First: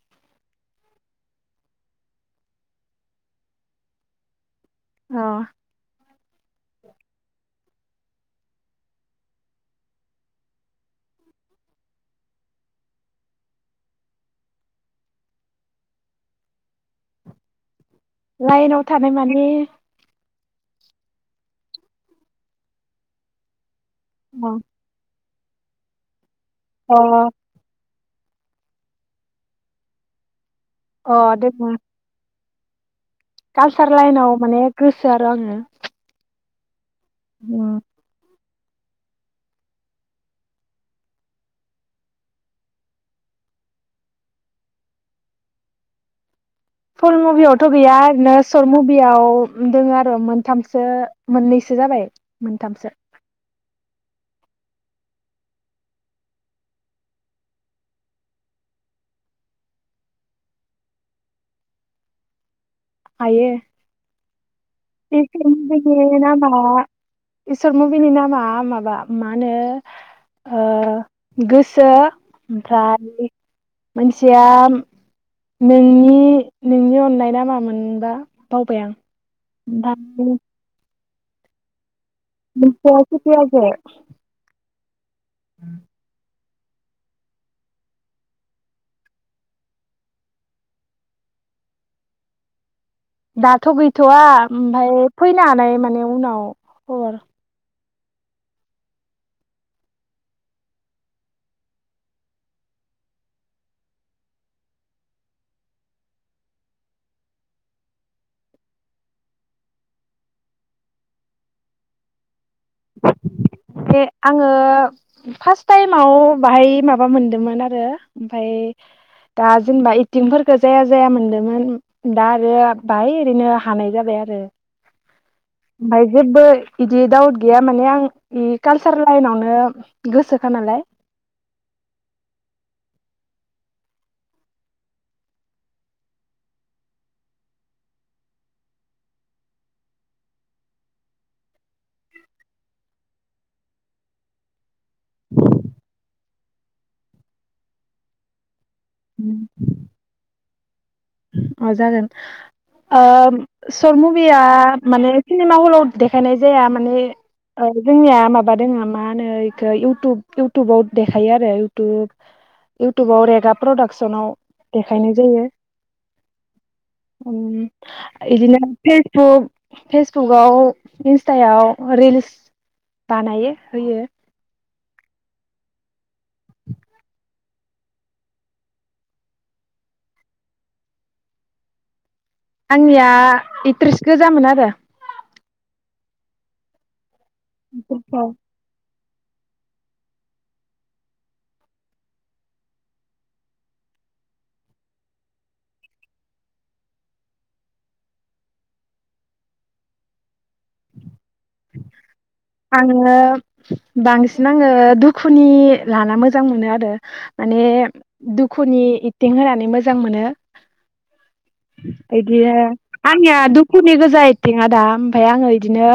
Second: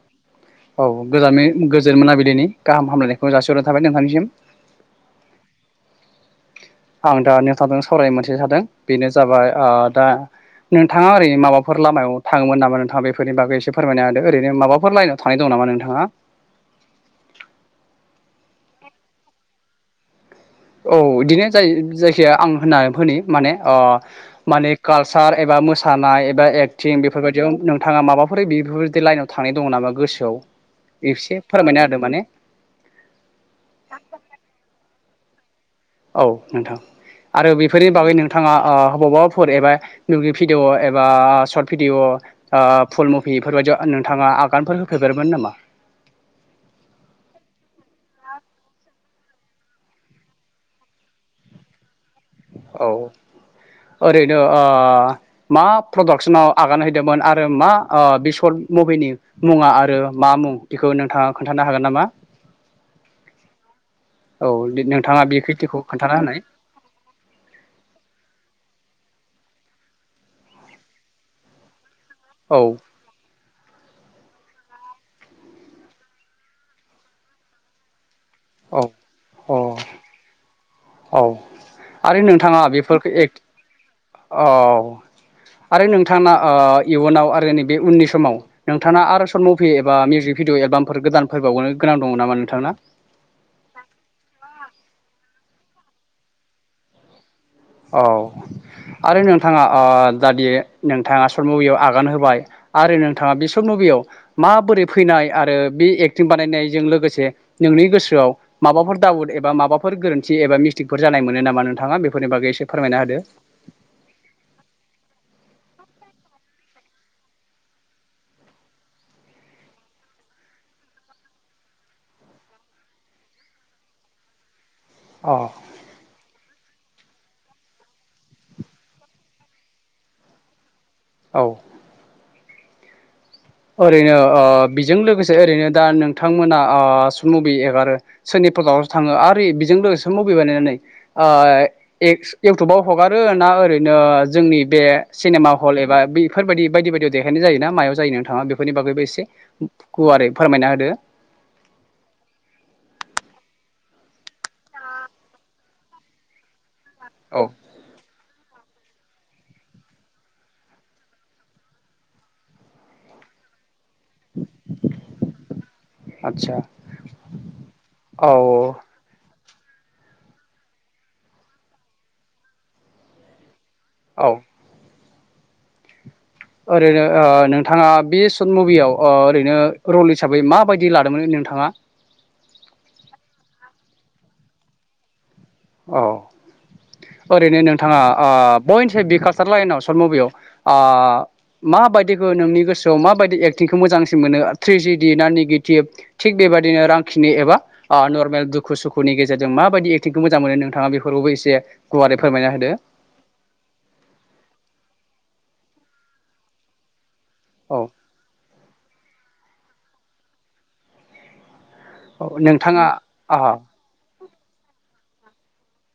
[inaudible] औ गोजानै गोजोन मोनाबिलिनि गाहाम हामलायनायखौ जासिहरनाय थाबाय नोंथांनिसिम ओ आं दानो सावराय मोनसे सादों बेनो जाबाय ओ दा नोंथाङा ओरै माबाफोर लामायाव थाङोमोन नामा नोंथाङा बेफोरनि बागै एसे फोरमायना होदो ओरैनो माबाफोर लाइनाव थानाय दं नामा नोंथाङा [inaudible] लाइनाव थानाय माने औ इदिनो जाय जायखिया आं होनना होनि माने ओ माने कालसार एबा मोसानाय एबा एक्टिं अ बेफोरबायदियाव नों थाङा माबाफोर बेफोरबायदि लाइनाव थांनाय दङ नामा गोसोआव अ एसे फोरमायना होदो माने कालचार लाइनाव माने गोसो आरो आङो औ नोंथां आरो बेफोरनि बागै नों थाङा औ बबावबाफोर एबा नोयि भिडिअ एबा सर्ट भिडिअ फुल मुभि बेफोरबायदियाव नोंथाङा आगानफोर होफेरबाय नामा? फुल मुभियावथ' गैया आरोना सर्ट मुभियाव दङ आरो मोनथामसो मोननैसो जाबाय। औ मोनथामसो ओरैनो ओ मा प्रडाक्सनाव आगान हैदोंमोन आरो मा ओ बे सर्ट मुभिनि मुं मुङा आरो मा मुं बेखौ नोंथाङा खोन्थानो हागोन नामा हायो औ नोंथाङा बे खैथिखौ खोन्थाना बेसे होनाय नामा [unintelligible] इसोर सर्ट मुभिनि नामा माबा मा होनो ओ गोसो औ ओमफ्राय मोनसिया नोंनि नोंनि अननाय ना मामोनबा बावबाय औ आं अ ओमफ्राय औ आरो नोंथाङा मोनसेया बेफोरखौ ए सिफियाजे औ आरो नोंथाङा ओ इयुनाव आरो नैबे उननि समाव नोंथाङा आरो सर्ट मुभि एबा मिउजिक भिडिअ एलबामफोर गोदानफोर फैबावनो गोनां दङ नामा नोंथांना दाथ' गैथ'वा ओमफ्राय फैनो हानाय माने उनाव खबर औ आरो नोंथाङा ओ दादि नोंथाङा शर्ट मुभियाव आगान होबाय आरो नोंथाङा बि सर्ट मुभि याव माबोरै फैनाय आरो बे एक्टिं बानायनायजों लोगोसे नोंनि गोसोआव माबा माबाफोर दावद माबाफोर गोरोनथि एबा मिस्टिफोर जानाय मोनो नामा नोंथा बेफोरनि बागै फोरमायना होदो। आङो फार्स्ट टाइम माव बाहाय माबा मोनदोंमोन आरो ओमफाय दा जेनेबा एखथिंफोरखौ जाया जाया मोनदोंमोन दा आरो बाहाय ओरैनो हानाय जाबाय। आरो अ । ओमफ्राय जेबो बिदि डाउट गैया माने आं कालसार लाइनावनो गोसोखा नालाय औ । ओरैनो ओ बेजों लोगोसे ओरैनो दा नोंथांमोना ओ सर्ट मुभि एगारो सोरनि थाङो आरो बेजों लोगोसे सर्ट मुभि बानायनानै ओ एक्स इउटुबाव हगारो ना हा ओरैनो जोंनि बे सिनेमा हल एबा बेफोरबायदि बायदि बायदियाव देखायनाय जायोना मायाव जायो? थाङा बेफोरनि बागैबो एसे गुवारै फोरमायना होदो अ जागोन । ओ शर्ट मुभिया माने सिनेमा हलाव देखायनाय जाया मा माने आदसा औ जोंनिया माब माबा दङो मा होनो एखो इउटुब इउटुबाव देखायो आरो इउटुब इउटुबाव रेगा प्रडाक्सनाव देखायनाय जायो । आदसा ओम औ बिदिनो फेसबुग बुक फेसबुकाव इन्सटायाव रिल्स बानायो । होयो औ ओरैनो ओ नोंथाङा बे सर्ट मुभियाव ओ ओरैनो रल हिसाबै माबायदि लादोंमोन? नोंथाङा आंनिया इट्रिस गोजामोन आरो । औ ओरैनो नोंथाङा ओ बयनि बे कालसार लाइनाव सर्ट मुभियाव ओ माबायदिखौ नोंनि गोसोआव माबायदि एक्टिंखौ मोजां सिन मोनो थ्रेजिडि ना नेगेथिभ थिग बेबायदिनो रांखिनि एबा ओ नर्मेल दुखु सुखु दुखुनि गेजेरजों माबायदि एक्टिंखौ मोजां मोनो नोंथाङा बेखौ आंङो बांसिन आंङो दुखु खुनि लाना मोजां मोनो आरो माने औ दुखुनि एक्टिं होनानै मोजां मोनो । औ बिदिनो नोंथाङा आंनिया आ दुखुनि गोजा एदटिंङादा ओमफाय आंङो इदिनो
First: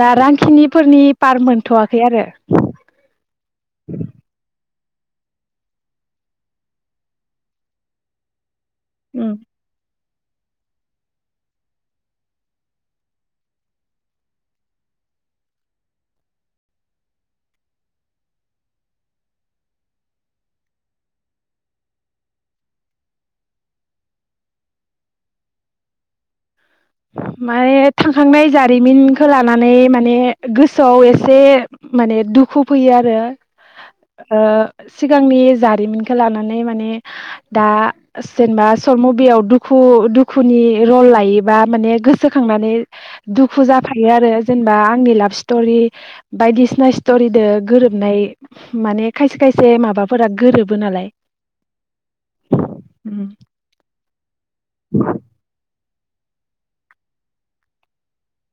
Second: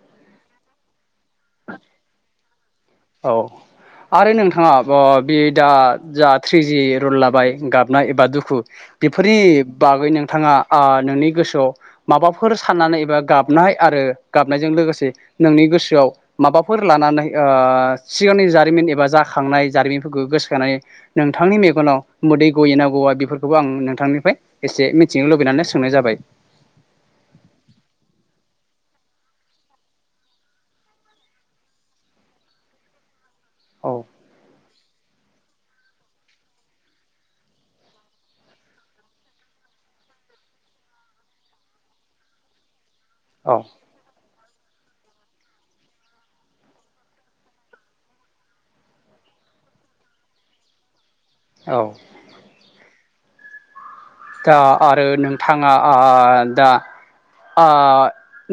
दा रांखिनिफोरनि पार मोनथ'वाखै आरो औ आरो नोंथाङा अ बे दा जा थ्रिजि रल लाबाय गाबनाय एबा दुखु उम बेफोरनि बागै नोङो थाङा ओ नोंनि गोसोआव माबाफोर साननानै एबा गाबनाय आरो गाबनायजों लोगोसे नोंनि गोसोआव माबाफोर लानानै ओ सिगांनि जारिमिन एबा जाखांनाय जारिमिनफोरखौ गोसोखानै नोंथांनि मेगनाव मोदै गयोना गवा बेफोरखौबो आं नोंथांनिफ्राय एसे मिथिनो लुबैनानै सोंनाय जाबाय । माने थांखांनाय जारिमिनखौ लानानै माने गोसोआव एसे माने दुखु फैयो आरो औ ओ सिगांनि जारिमिनखौ लानानै माने दा जेनेबा सर्ट मुभियाव दुखु दुखुनि रल लायोबा माने गोसोखांनानै औ दुखु जाफायो आरो । जेनेबा आंनि लाभ स्ट'रि बायदिसिना स्टरिद गोरोबनाय माने खायसे खाय से माबाफोरा गोरोबो नालाय औ । उम्म । दा आरो नोंथाङा ओ दा ओ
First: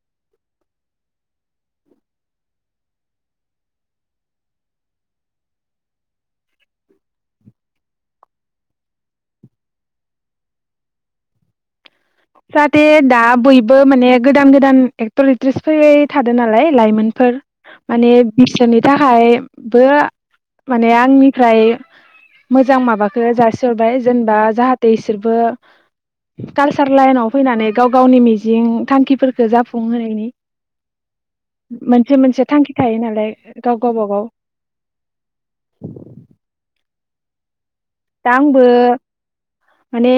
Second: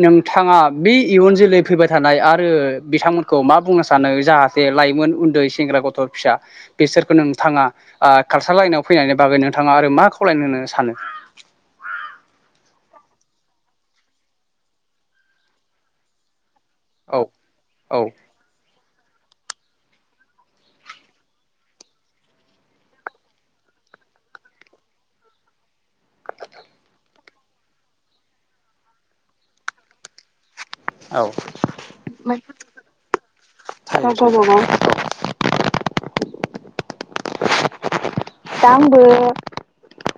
नोंथाङा बे इयुन जोलै फैबाय थानाय आरो बिथांमोनखौ मा बुंनो सानो जाहाथे लाइमोन उन्दै सेंग्रा गथ' फिसा बिसोरखौ नोंथाङा कालसार लाइनाव फैनायनि बागै नोंथाङा आरो मा खावलायनो होननानै सानो? जाहाथे दा बयबो माने गोदान गोदान एक्टर एक्ट्रिस फैबाय थादोंना लाय औ लाइमोनफोर औ माने बिसोरनि थाखाय खायबो माने आंनिफ्राय मोजां माबाखो जासिहरबाय जेनेबा जाहाथे इसोरबो काल सार लाइनाव फैनानै गाव गावनि मिजिं थांखिफोरखौ जाफुंहोनायनि औ [inaudible] मोनसे मोनसे थांखि थायो नालाय गाव गावबागाव। [inaudible] दा आंबो माने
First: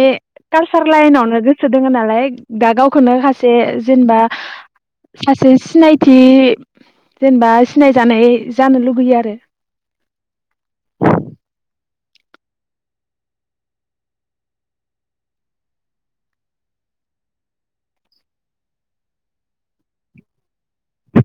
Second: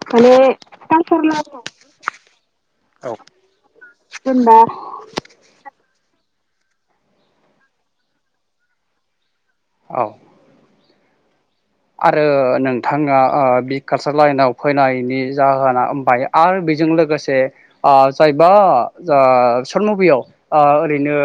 कालसार लाइनावनो गोसो दोङो नालाय दा गावखोनो खासे जेनबा [unintelligible] सासे सिनायथि जेनेबा सिनायजानाय जानो लुुगैयो आरो। औ आरो नोंथाङा ओ बि कारसार लाइनाव फैनायनि जाहोनाबाय आरो बे जों लोगोसे ओ जायबा ओ सर्ट मुभियाव ओ ओरैनो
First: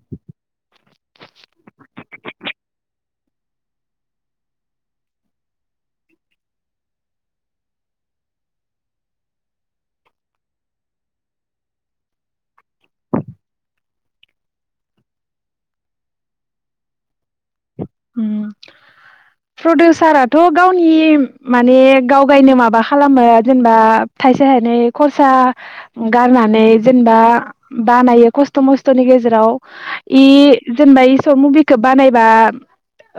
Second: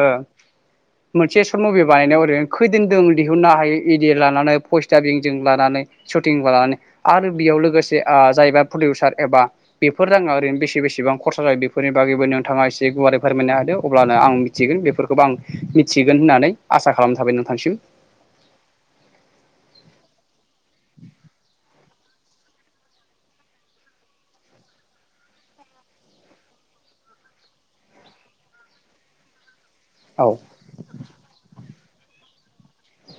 मोनसे सर्ट मुभि बानायनायाव ओरैनो खैदिनदों दिहुननो हायो इदिये लानानै भइस दाबिं जों लानानै सटिं लानानै आरो बेयाव लोगोसे ओ जायबा प्रडिउसार एबा बेफोर जाङा ओरैनो बेसे बेसेबां खरसा जायो बेफोरनि बागैबो नोंथाङा एसे गुवारै फोरमायनो हादों अब्लानो आं मिथिगोन बेफोरखौबो आं मिथिगोन होननानै आसा खालाम थाबाय नोंथांसिम। होम। [inaudible] प्रडिउसाराथ' गावनि माने गाव गायनो माबा खालामो जेनेबा थाइसे थाइ नै खरसा गारनानै जेनेबा बानायो खस्थ' मस्थ'नि गेजेराव औ इ जेनबा इ सर्ट मुभिखौ बानायबा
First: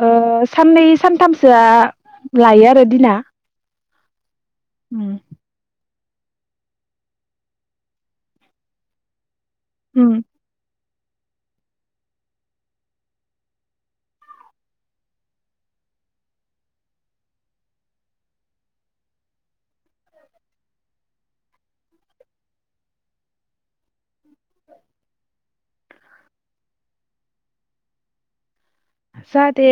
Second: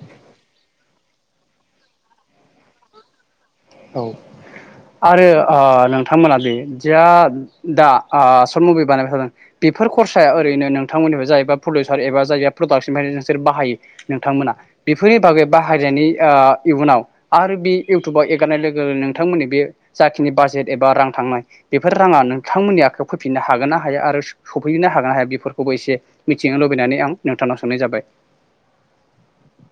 ओ साननै सानथामसोआ लायो आरो दिना। औ आरो ओ नों थांमोना बे जा दा ओ सर्ट मुभि बानायबाय थादों बेफोर उम खरसाया ओरैनो नों थांमोननिफ्राय जायबा प्रलिउसार एबा जाया प्रडाक्सननि नोंसोर बाहायो नोंथांमोना बेफोरनि बागै बाहाय नि ओ इयुनाव आरो बि इउटुबाव एक गारनाय लोगो लोगो नोंथांमोननि बे जाखिनि बाजेट एबा रां थांनाय बेफोर राङा नोंथांमोननि आखायाव फैफिननान हागोन ना हाया आरो स-सफैनो हागोन ना हाया बेफोरखौबो एसे मिथिनो लुबैनानै आं नोंथांनाव सोंनाय जाबाय। [inaudible] जाहाथे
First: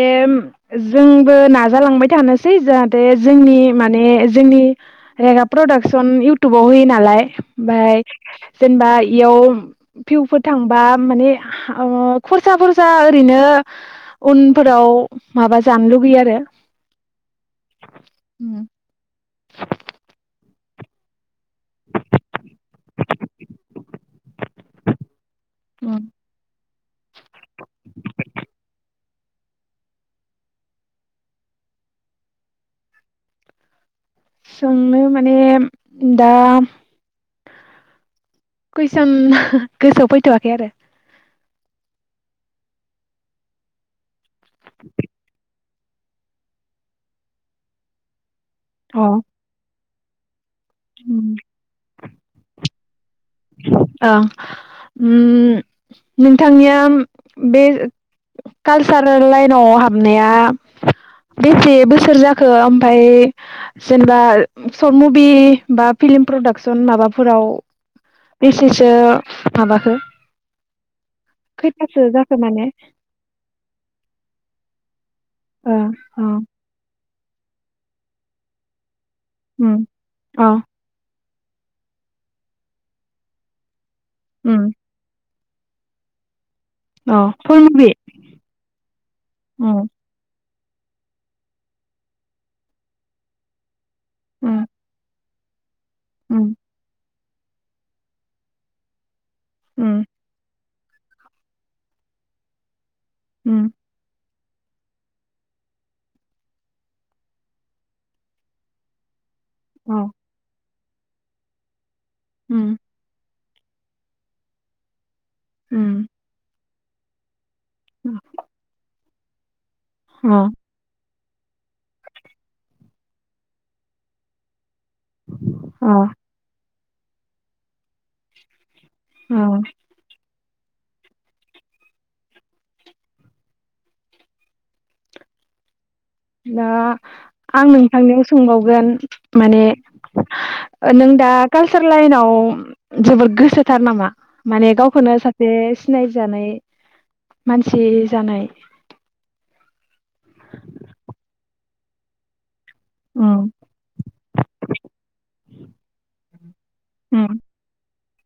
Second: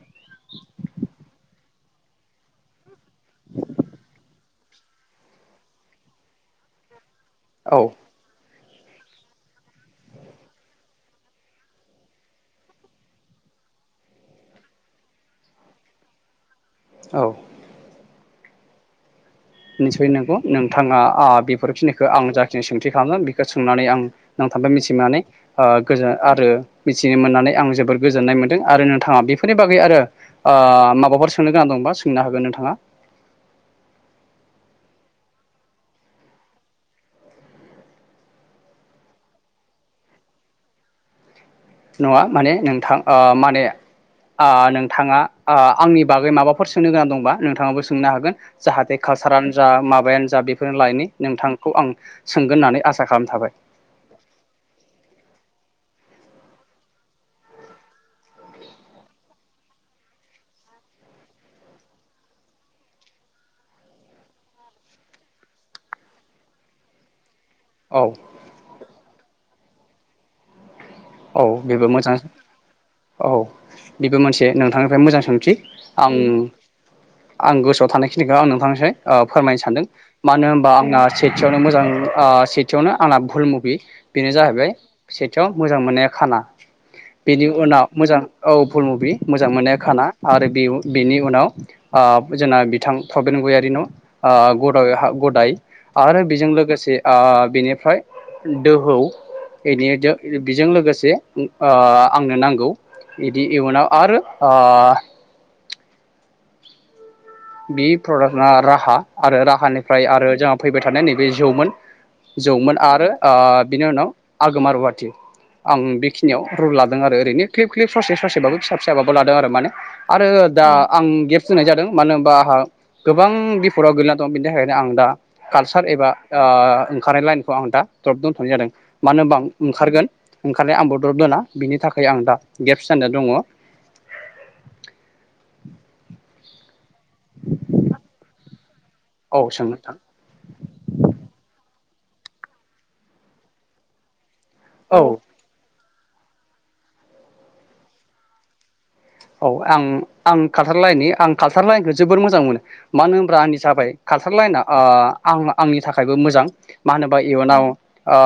जोंबो नाजालांबाय थानोसै जाहाथे जोंनि माने जोंनि रेगा प्रडाक्सन इउटुबाव होयो नालाय औ बाय जेनेबा इयाव भिउफोर थांबा माने ओ खरसा खरसा ओरैनो [unintelligible] उनफोराव माबा जानो लुगैयो आरो। औ। उम। निस्सय नंगौ नोंथाङा आ बेफोरखिनिखौ आं जाखिनि सोंथि खालामदों बेखौ सोंनानै आं नों [unintelligible] ओ गोजोन आरो मिथिनो मोननानै आं जोबोर गोजोननाय मोनदों आरो नोंथाङा बेफोर नि बागै आरो ओ माबाफोर सोंनो गोनां दंबा सोंनो हागोन नोंथाङा। सोंनो माने दा कुइसन गोसोआव फैथ'वाखै आरो। नङा माने नोंथां ओ माने ओ नोंथाङा ओ आंनि बागै माबाफोर सोंनो गोनां दंबा नोंथाङाबो सोंनो हागोन। जाहाथे अ कालसारानो जा माबायानो जा बेफोरनि लायननि नोंथांखौ आं सोंगोन होननानै आस ओ उम नोंथांनिया बे कालसारेल लाइनाव हाबनाया बेसे बोसोर जाखो ओमफाय जेनेबा सर्ट मुभि बा फिल्म प्रडाक्सन माबाफोराव औ बेसेसो माबाखो? औ बेबो खैथासो मोजां जाखो माने औ बेबो मोनसे नोंथांनिफ्राय मोजां सों थि ओ आं अ आं गोसोआव थानायखिनिखो आं नोंथांनोसै ओ फोरमायनो उम सानदों मानो अ होमबा आंना सेथियावनो मोजां ओ सेथियावनो आंना भुल मुभि बेनो जाहैबाय उम सेथियाव मो जां मोननाया खाना अ बेनि फुल उनाव मुभि मोजां औ भुल मुभि मोजां मोननाया उम खाना आरो बेव बेनि उनाव ओ जोंना बिथां प्रबेन गयारि न' आ उम ग'दग हा गदाय आरो उम बेजों लोगोसे आ बिनिफ्राय दोहौ एनि उम [unintelligible] बिजों लोगोसे उम ओ आंनो नांगौ इदि उम इयुनाव आरो ओ बि प्रडाक्टआ राहा आरो राहानिफ्राय अ आरो जोंहा फैबाय थानाय नैबे जौमोन जौमोन उम आरो ओ बिनि उनाव आगोमा रुवाटि आं बेखिनियाव रुल लादों आरो ओरैनो क्लिप क्लिप ससे उम ससेबाबो फिसा फिसाबाबो लादों आरो माने आरो अ दा आं गिफ्टस होननाय जादों मानो बा आहा गोबां बिफदाव गोलैना दं बिनि थाखायनो आं दा कालसार अ एबा ओ ओंखारनाय लाइनखौ आं दा द्रप दंथ'नाय जादों मानो होनबा आं अ ओंखारगोन ओंखारनाय आंबो द्रब दोना बिनि थाखाय आं दा गेप्स जाना दङ। [unintelligible] दा आं नोंथांनियाव सोंबावगोन औ माने सों नोंथां ओ नों दा खाल सार लाइनाव जोबोद गोसोथार नामा माने औ गावखौनो सासे सिनाय जानाय मानसि जानाय? औ आं आं कालचार लाइननि आं कालचार लाइनखौ जोबोर मोजां मोनो। मानो होमब्रा उम आंनि जाबाय कालसार लाइनआ ओ आं आंनि थाखायबो मोजां मा होनोबा उम इयुनाव ओ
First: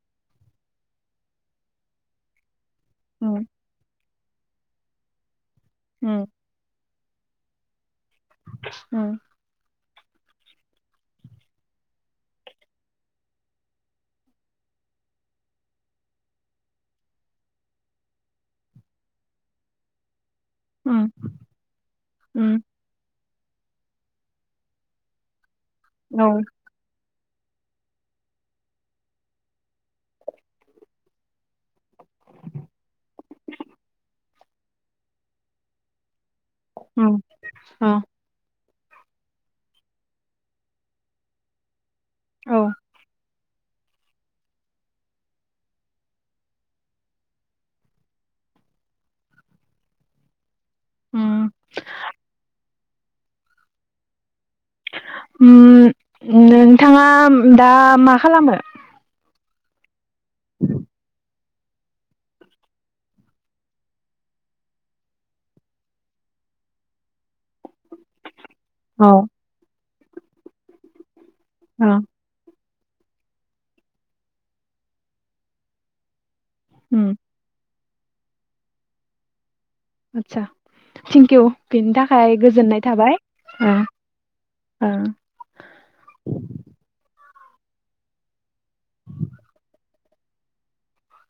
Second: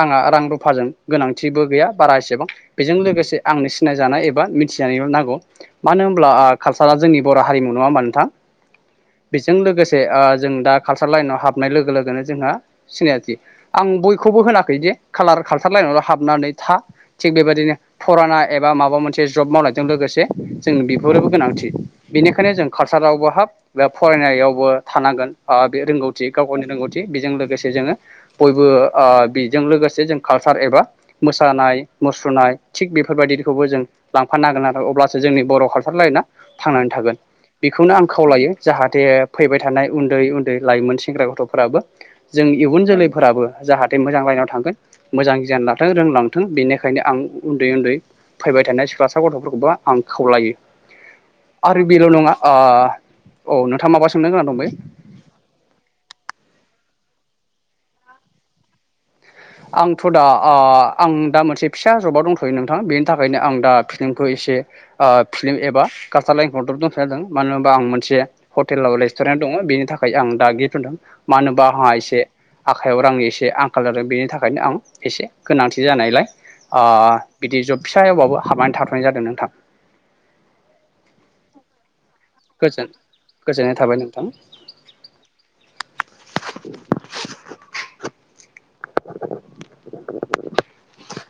आंहा रां रुफाजों गोनांथिबो गैया बारा एसेबां। बेजों लोगोसे उम आंनो सिनाय जानाय एबा मिथिजानाय नांगौ मानो उम होनब्ला काल सारा जोंनि बर' हारिमु। नङा होमबा नोंथां? उम बेजों लोगो से ओ जों दा कालसार लाइनाव हाबनाय लोगो लोगोनो जोंहा सिनायाखि आं बयखौबो होनाखैदि कालार कालसार लाइनावल' हाबनानै था थिग बेबायदिनो फुराना एबा माबा मोनसे जब मावनाय जों लोगोसे जों उम बेफोरोबो गोनांथि बेनिखायनो उम जों कालसारावबो हाब बे फरायनायावबो थानांगोन बे रोंगौथि औ गाव गावनि रोंगौथि बेजों लोगोसे जोङो बयबो ओ बेजों लोगोसे जों कालसार एबा मोसानाय मुस्रुनाय थिग बेफोरबायदिखौबो जों लांफानो हागोन आरो अब्लासो जोंनि बर' कालसार लाइना थांनानै थागोन उम औ ।बेखौनो आं खावलायो जाहाथे फैबाय थानाय उन्दै उन्दै लाइमोन सेंग्रा गथ'फोराबो जों औ इयुन जोलैफोराबो जाहाथे मोजां लाइनाव थांगोन मोजां गियान लाथों रोंलांथों बेनिखायनो आं उन्दै उन्दै फैबाय फरायबाय थानाय सिख्लासा गथ'फोरखौबो आं खावलायो उम आरो बेल' नङा ओ औ नोंथाङा माबा सोंनो गोनां? दंबायो उम नोंथाङा दा मा खालामो? आंथ' दा ओ आं दा मोनसे फिसा जबाव दंथ'यो नोंथां बेनि थाखायनो आं दा फिल्मखौ एसे मोनसे फिल्म एबा कालसार लाइनखौ दोथनाय जादों। मानो होनबा आं मोनसे हटेल बा औ रेस्टुरेन्ट दङ बेनि थाखाय आं दा गिफ्ट होनदों मानो होनोबा आंहा ओ एसे आखायाव रांनि एसे आंखाल जादों बेनि थाखाय ओंखायनो आं एसे गोनांथि जानायलाय ओ उम बिदि जब फिसा एवबाबो हाबनानै थाथ'नाय जादों नोंथां। आतसा। थिंकउ बिनि‌ था थाखाय गोजोननाय गोजोन थाबाय। गोजोननाय औ थाबाय नोंथां औ। [unintelligible] [unintelligible]